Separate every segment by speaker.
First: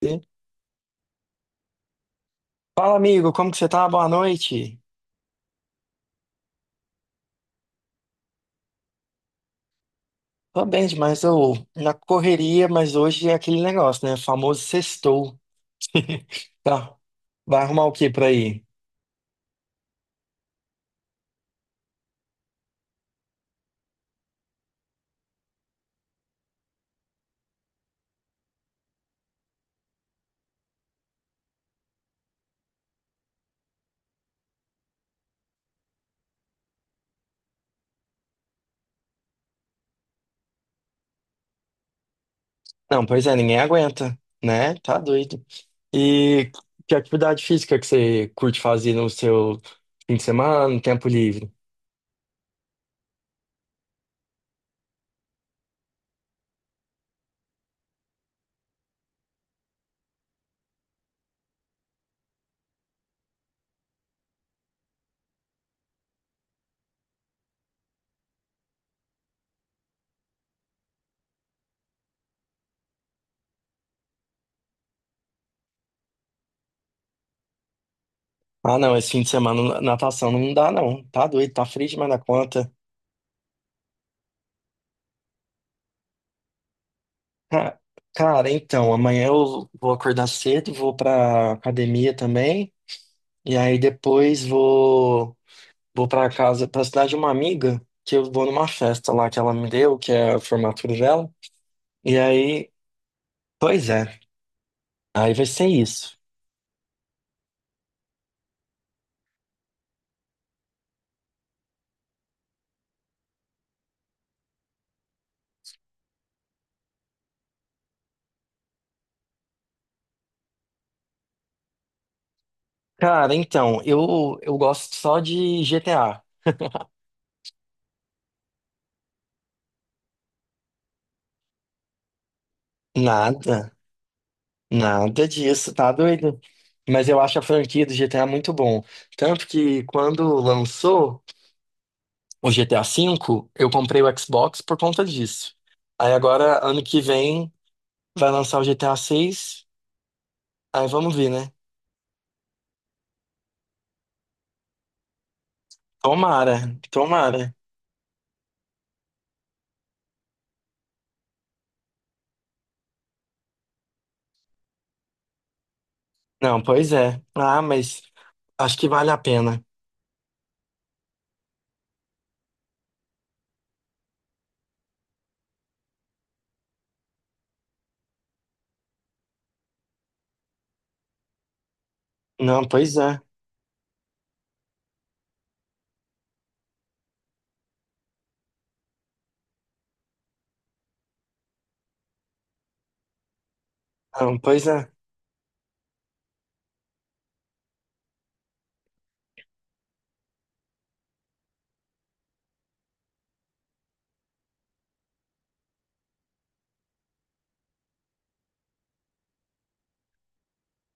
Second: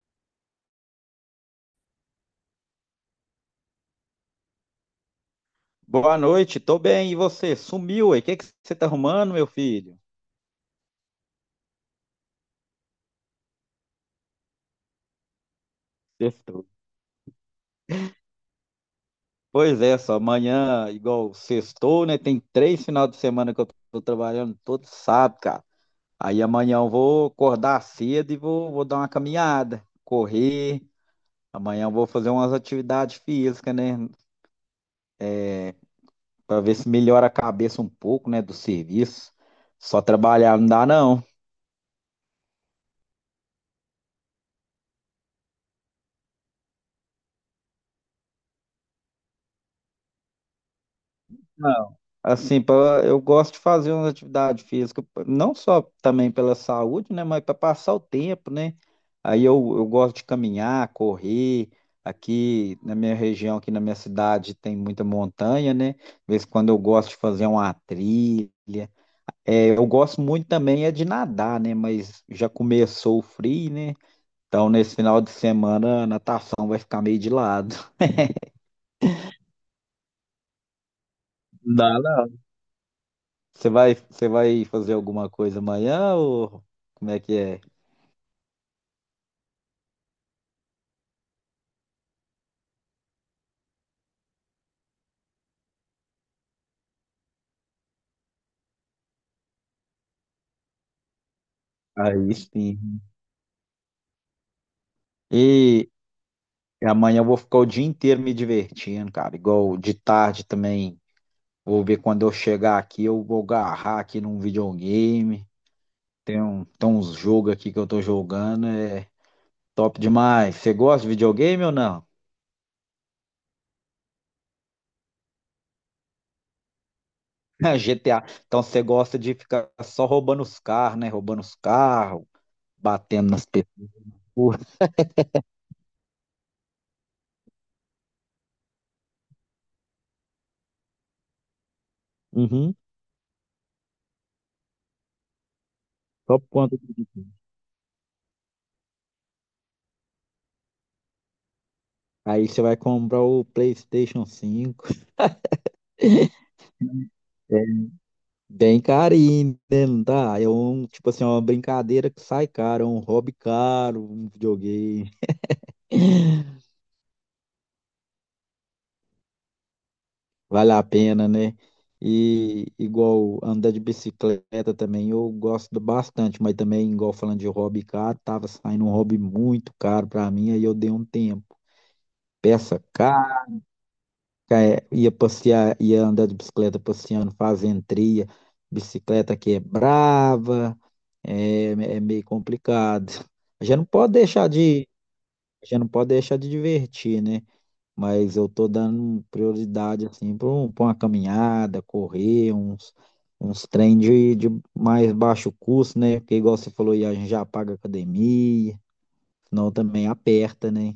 Speaker 1: E- Fala, amigo, como que você tá? Boa noite.
Speaker 2: Boa noite, tô bem. E você? Sumiu aí? O que que você tá arrumando, meu filho?
Speaker 1: Tô bem demais, eu na correria, mas hoje é aquele negócio, né? Famoso sextou.
Speaker 2: Sextou.
Speaker 1: Tá. Vai arrumar o que por aí?
Speaker 2: Pois é, só amanhã, igual sextou, né? Tem 3 final de semana que eu tô trabalhando todo sábado, cara. Aí amanhã eu vou acordar cedo e vou dar uma caminhada, correr. Amanhã eu vou fazer umas atividades físicas, né? Pra ver se melhora a cabeça um pouco, né? Do serviço. Só trabalhar não dá, não.
Speaker 1: Não, pois é, ninguém aguenta, né? Tá doido. E que atividade física que você curte fazer no seu fim de semana, no tempo livre?
Speaker 2: Assim, eu gosto de fazer uma atividade física, não só também pela saúde, né, mas para passar o tempo, né? Aí eu gosto de caminhar, correr. Aqui na minha região, aqui na minha cidade, tem muita montanha, né? De vez em quando eu gosto de fazer uma trilha. É, eu gosto muito também é de nadar, né? Mas já começou o frio, né? Então, nesse final de semana, a natação vai ficar meio de lado.
Speaker 1: Ah, não, esse fim de semana natação não dá, não. Tá doido, tá frio
Speaker 2: Dá
Speaker 1: demais na
Speaker 2: não.
Speaker 1: conta.
Speaker 2: Você vai fazer alguma coisa amanhã ou como é que é?
Speaker 1: Ca- Cara, então, amanhã eu vou acordar cedo, vou pra academia também. E aí depois vou para casa, para cidade de uma amiga, que eu vou numa festa lá que ela me deu, que é a formatura dela. E
Speaker 2: Aí
Speaker 1: aí,
Speaker 2: sim.
Speaker 1: pois é, aí vai ser
Speaker 2: E
Speaker 1: isso.
Speaker 2: amanhã eu vou ficar o dia inteiro me divertindo, cara. Igual de tarde também. Vou ver quando eu chegar aqui, eu vou agarrar aqui num videogame. Tem uns jogos aqui que eu tô jogando, é top demais. Você gosta de videogame ou não?
Speaker 1: Cara, então, eu gosto só de GTA.
Speaker 2: GTA. Então você gosta de ficar só roubando os carros, né? Roubando os carros, batendo nas
Speaker 1: Nada,
Speaker 2: pessoas.
Speaker 1: nada disso, tá doido? Mas eu acho a franquia do GTA muito bom. Tanto que quando lançou o
Speaker 2: Uhum.
Speaker 1: GTA V, eu comprei o Xbox por conta disso. Aí
Speaker 2: Só por
Speaker 1: agora,
Speaker 2: conta
Speaker 1: ano que
Speaker 2: disso.
Speaker 1: vem, vai lançar o GTA 6. Aí vamos ver, né?
Speaker 2: Aí você vai comprar o PlayStation 5.
Speaker 1: Tomara, tomara.
Speaker 2: É, bem carinho, né? Não tá? Tipo assim, é uma brincadeira que sai caro, é um hobby caro, um videogame.
Speaker 1: Não, pois é. Ah, mas acho que vale a pena.
Speaker 2: Vale a pena, né? E igual andar de bicicleta também, eu gosto bastante, mas também, igual falando de hobby caro, tava saindo um hobby muito caro pra mim, aí eu dei um tempo.
Speaker 1: Não,
Speaker 2: Peça
Speaker 1: pois é.
Speaker 2: cara. É, ia passear, ia andar de bicicleta passeando, fazendo trilha. Bicicleta que é brava, é meio complicado. A gente não pode
Speaker 1: Não,
Speaker 2: deixar
Speaker 1: pois
Speaker 2: de,
Speaker 1: é.
Speaker 2: a gente não pode deixar de divertir, né? Mas eu tô dando prioridade assim para uma caminhada, correr, uns trem de mais baixo custo, né? Porque igual você falou, aí, a gente já paga academia, senão também aperta, né?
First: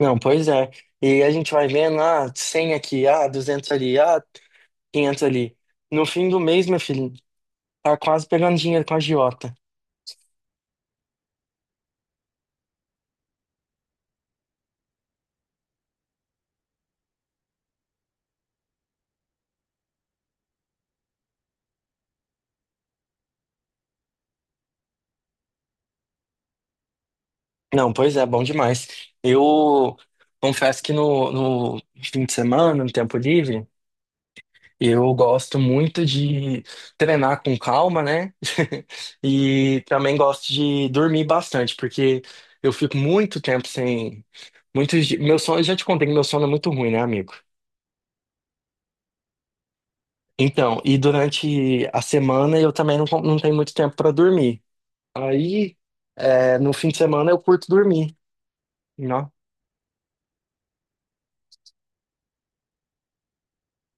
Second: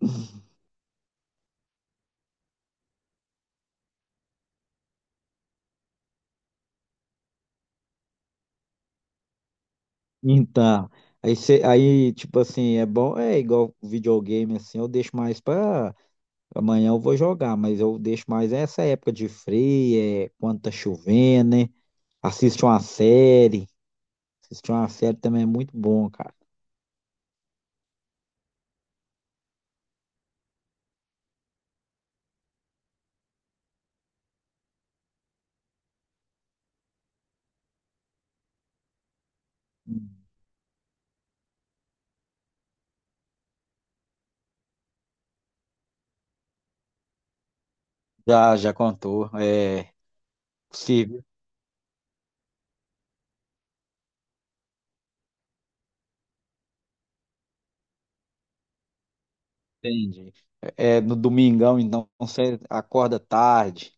Speaker 1: Não, pois é. E a gente vai vendo, ah, 100 aqui, ah, 200 ali, ah, 500 ali. No fim do mês, meu filho, tá quase pegando dinheiro com a agiota.
Speaker 2: Então, aí, aí, tipo assim, é bom, é igual videogame, assim, eu deixo mais pra amanhã eu vou jogar, mas eu deixo mais essa época de frio, é, quando tá chovendo, né? Assiste uma série, assiste uma série também é muito bom, cara.
Speaker 1: Não, pois é, bom demais. Eu confesso que no fim de semana, no tempo livre, eu gosto muito de treinar com calma, né? E também gosto de dormir bastante, porque eu fico muito tempo sem. Meu sono, eu já te contei que meu sono é muito ruim, né, amigo?
Speaker 2: Já contou, é
Speaker 1: Então, e
Speaker 2: possível,
Speaker 1: durante a semana eu também não, não tenho muito tempo para dormir. Aí, é, no fim de semana eu curto dormir. Né?
Speaker 2: entendi. É, no domingão, então, você acorda tarde.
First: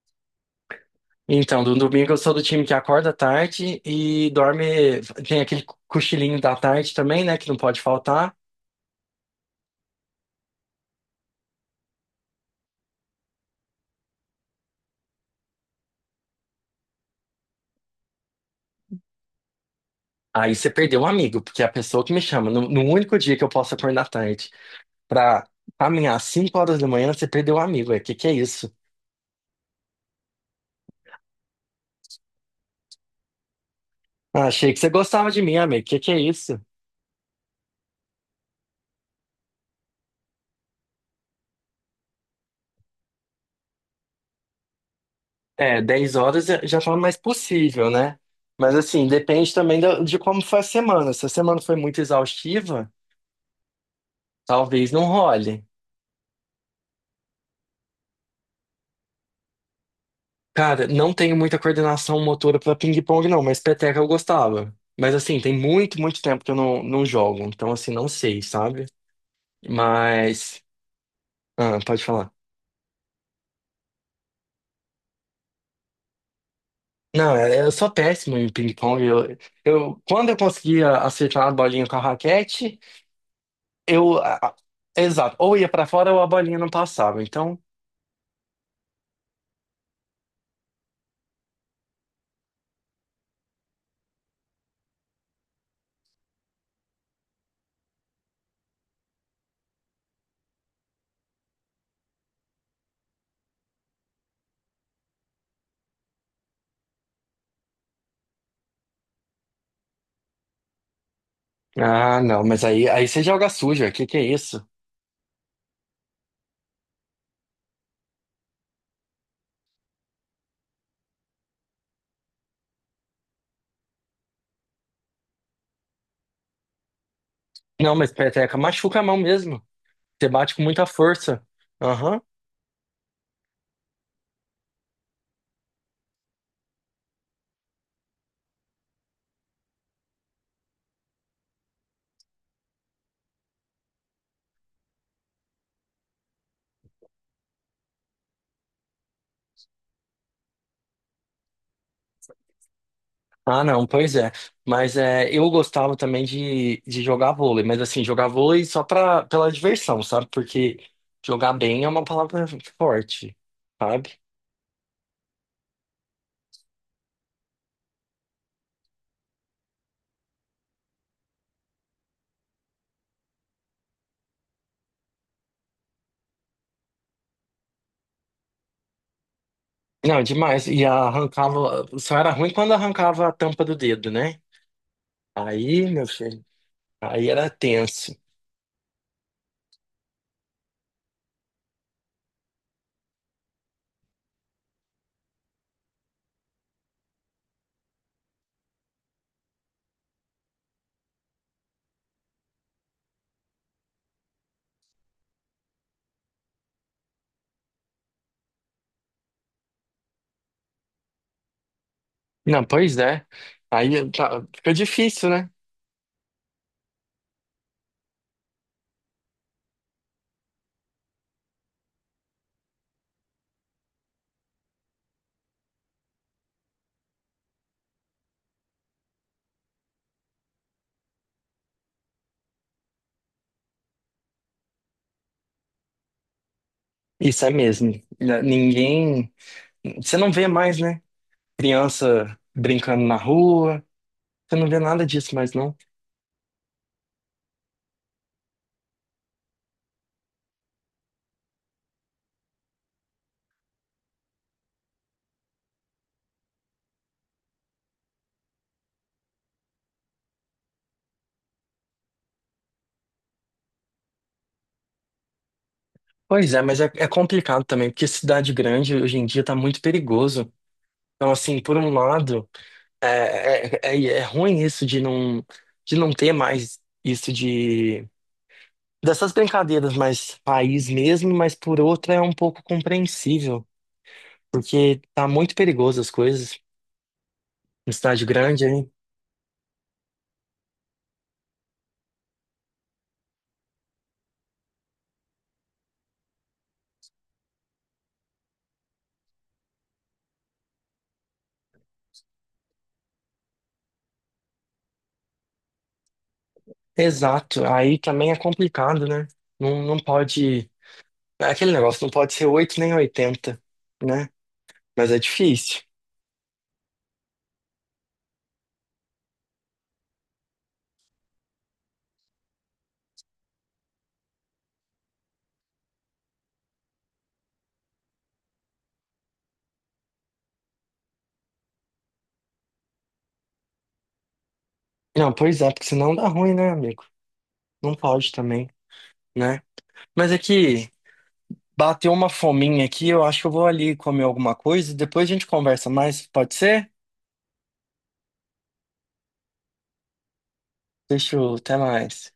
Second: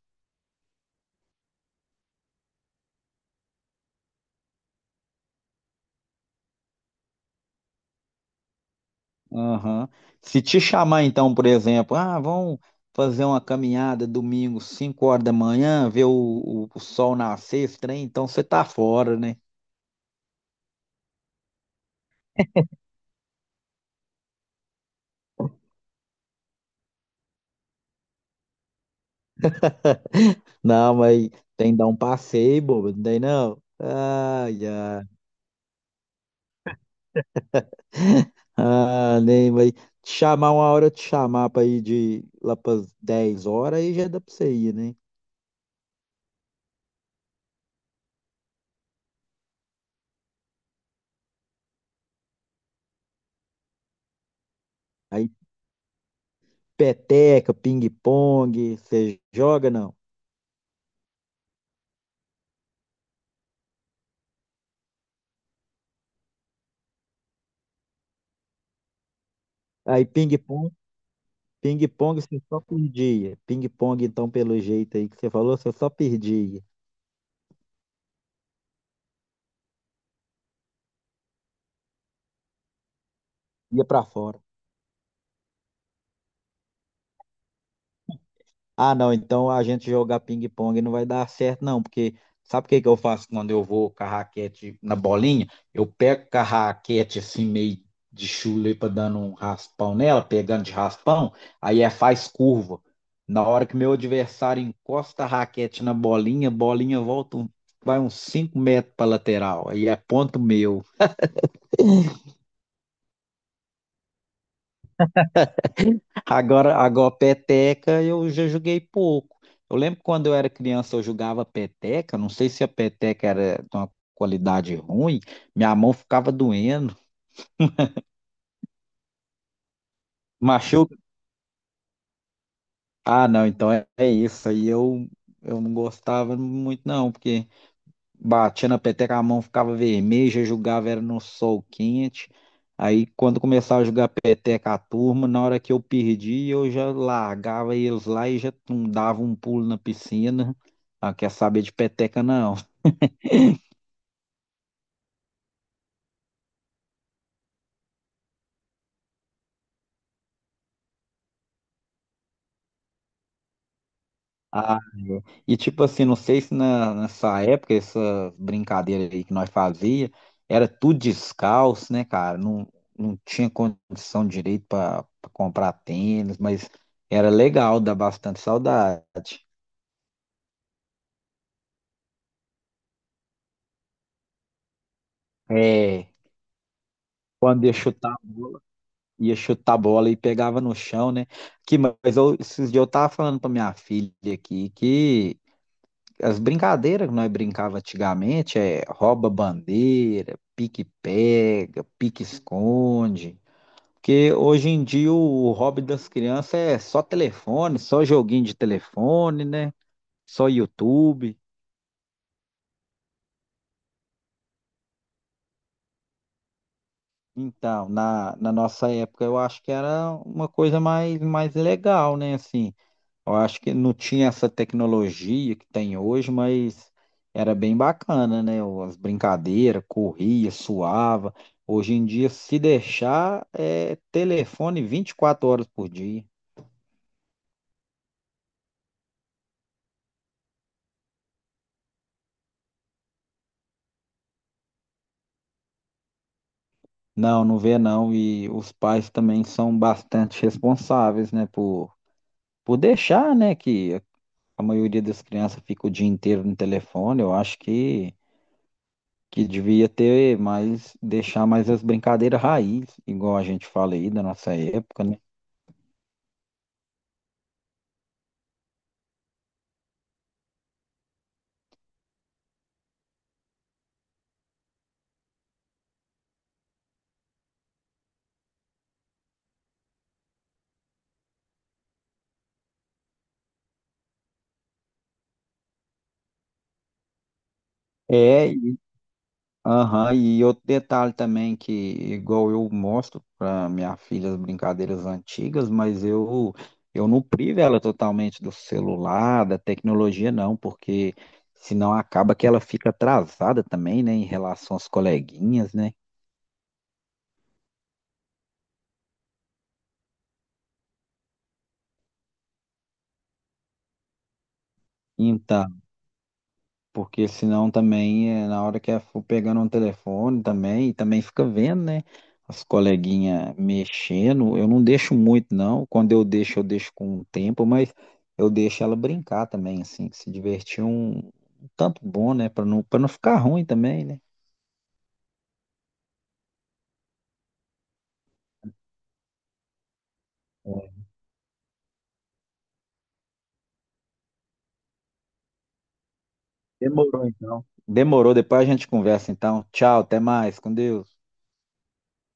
Speaker 1: Então, no domingo eu sou do time que acorda tarde e dorme. Tem aquele cochilinho da tarde também, né? Que não pode faltar.
Speaker 2: Aham. Se te chamar, então, por exemplo, ah, vamos fazer uma caminhada domingo, 5 horas da manhã, ver o sol nascer, esse trem, então você tá fora, né?
Speaker 1: Aí você perdeu um amigo, porque é a pessoa que me chama, no único dia que eu posso acordar tarde pra caminhar às 5 horas da manhã, você perdeu um amigo. O que que é isso?
Speaker 2: Não, mas tem que dar um passeio, bobo, não tem não?
Speaker 1: Ah,
Speaker 2: Ai,
Speaker 1: achei que você
Speaker 2: ai.
Speaker 1: gostava de mim, amigo. O que que é isso?
Speaker 2: Ah, nem, mas te chamar uma hora, eu te chamar pra ir de lá pras 10 horas, aí já dá pra você ir, né?
Speaker 1: É, 10 horas já tá mais possível, né? Mas assim, depende também de como foi a semana. Se a semana foi muito exaustiva, talvez não
Speaker 2: Aí
Speaker 1: role.
Speaker 2: peteca, ping-pong, você joga, não?
Speaker 1: Cara, não tenho muita coordenação motora pra ping-pong, não, mas peteca eu gostava. Mas assim, tem muito, muito tempo que eu não, não jogo. Então, assim, não sei, sabe?
Speaker 2: Aí
Speaker 1: Mas.
Speaker 2: ping-pong.
Speaker 1: Ah, pode
Speaker 2: Ping-pong
Speaker 1: falar.
Speaker 2: você só perdia. Ping-pong, então, pelo jeito aí que você falou, você só perdia.
Speaker 1: Não, eu sou péssimo em ping-pong. Eu, quando eu conseguia acertar a bolinha com a raquete,
Speaker 2: Ia pra
Speaker 1: eu. a-
Speaker 2: fora.
Speaker 1: a- exato. Ou ia pra fora ou a bolinha não passava. Então.
Speaker 2: Ah, não, então a gente jogar ping-pong não vai dar certo, não, porque sabe o que que eu faço quando eu vou com a raquete na bolinha? Eu pego com a raquete assim, meio de chula aí pra dando um raspão nela, pegando de raspão, aí é faz curva. Na hora que meu adversário encosta a raquete na bolinha, a bolinha volta, vai uns 5 metros pra lateral. Aí é ponto meu.
Speaker 1: Ah, não, mas aí, aí você joga suja, que é isso?
Speaker 2: Agora peteca eu já joguei pouco. Eu lembro que quando eu era criança eu jogava peteca, não sei se a peteca era de uma qualidade ruim, minha mão ficava doendo,
Speaker 1: Não, mas peteca machuca a mão mesmo. Você bate com muita
Speaker 2: machuca.
Speaker 1: força. Aham.
Speaker 2: Ah, não, então é isso aí. Eu não gostava muito não, porque batia na peteca, a mão ficava vermelha, jogava era no sol quente. Aí quando começava a jogar peteca a turma, na hora que eu perdi, eu já largava eles lá e já tum, dava um pulo na piscina. Ah, quer saber de peteca não.
Speaker 1: Ah, não, pois é. Mas é, eu gostava também de jogar vôlei, mas assim, jogar vôlei só pra, pela diversão, sabe? Porque jogar bem é uma palavra forte, sabe?
Speaker 2: Ah, é. E tipo assim, não sei se nessa época, essa brincadeira aí que nós fazia, era tudo descalço, né, cara? Não, não tinha condição direito para comprar tênis, mas era legal, dá bastante saudade.
Speaker 1: Não, é demais. E arrancava, só era ruim quando arrancava a tampa do dedo, né? Aí, meu
Speaker 2: É,
Speaker 1: filho, aí era
Speaker 2: quando ia
Speaker 1: tenso.
Speaker 2: chutar, ia chutar a bola e pegava no chão, né? Esses dias eu tava falando pra minha filha aqui que as brincadeiras que nós brincava antigamente é rouba bandeira, pique pega, pique esconde. Porque hoje em dia o hobby das crianças é só telefone, só joguinho de telefone, né? Só YouTube.
Speaker 1: Não, pois é. Aí tá, fica difícil, né?
Speaker 2: Então, na nossa época eu acho que era uma coisa mais, mais legal, né? Assim, eu acho que não tinha essa tecnologia que tem hoje, mas era bem bacana, né? As brincadeiras, corria, suava. Hoje em dia, se deixar, é telefone 24 horas por dia.
Speaker 1: Isso é mesmo. Ninguém. Você não vê mais, né? Criança brincando na rua. Você não vê nada disso mais, não.
Speaker 2: Não, não vê não. E os pais também são bastante responsáveis, né? Por deixar, né? Que a maioria das crianças fica o dia inteiro no telefone. Eu acho que devia ter mais, deixar mais as brincadeiras raiz, igual a gente fala aí da nossa época, né?
Speaker 1: Pois é, mas é, é complicado também, porque cidade grande hoje em dia tá muito perigoso. Então, assim, por um lado, é ruim isso de não ter mais isso de. Dessas brincadeiras mais país mesmo, mas por outra é um pouco compreensível, porque tá muito perigoso as coisas em cidade
Speaker 2: É,
Speaker 1: grande.
Speaker 2: e aham, e outro detalhe também que, igual eu mostro para minha filha as brincadeiras antigas, mas eu não privo ela totalmente do celular, da tecnologia, não, porque senão acaba que ela fica atrasada também, né, em relação às coleguinhas, né?
Speaker 1: Exato, aí também é complicado, né? Não, não pode. Aquele negócio não pode ser 8 nem 80, né? Mas é
Speaker 2: Então,
Speaker 1: difícil.
Speaker 2: porque senão também, na hora que eu for pegando um telefone também, e também fica vendo, né? As coleguinhas mexendo. Eu não deixo muito, não. Quando eu deixo com o tempo, mas eu deixo ela brincar também, assim, se divertir um tanto bom, né? Para não ficar ruim também, né?
Speaker 1: Não, pois é, porque senão dá ruim, né, amigo? Não pode também, né? Mas é que
Speaker 2: É.
Speaker 1: bateu uma fominha aqui, eu acho que eu vou ali comer alguma coisa e depois a gente conversa mais, pode ser?
Speaker 2: Demorou, então. Demorou, depois a gente conversa, então. Tchau, até mais, com Deus.
Speaker 1: Deixa eu, até mais.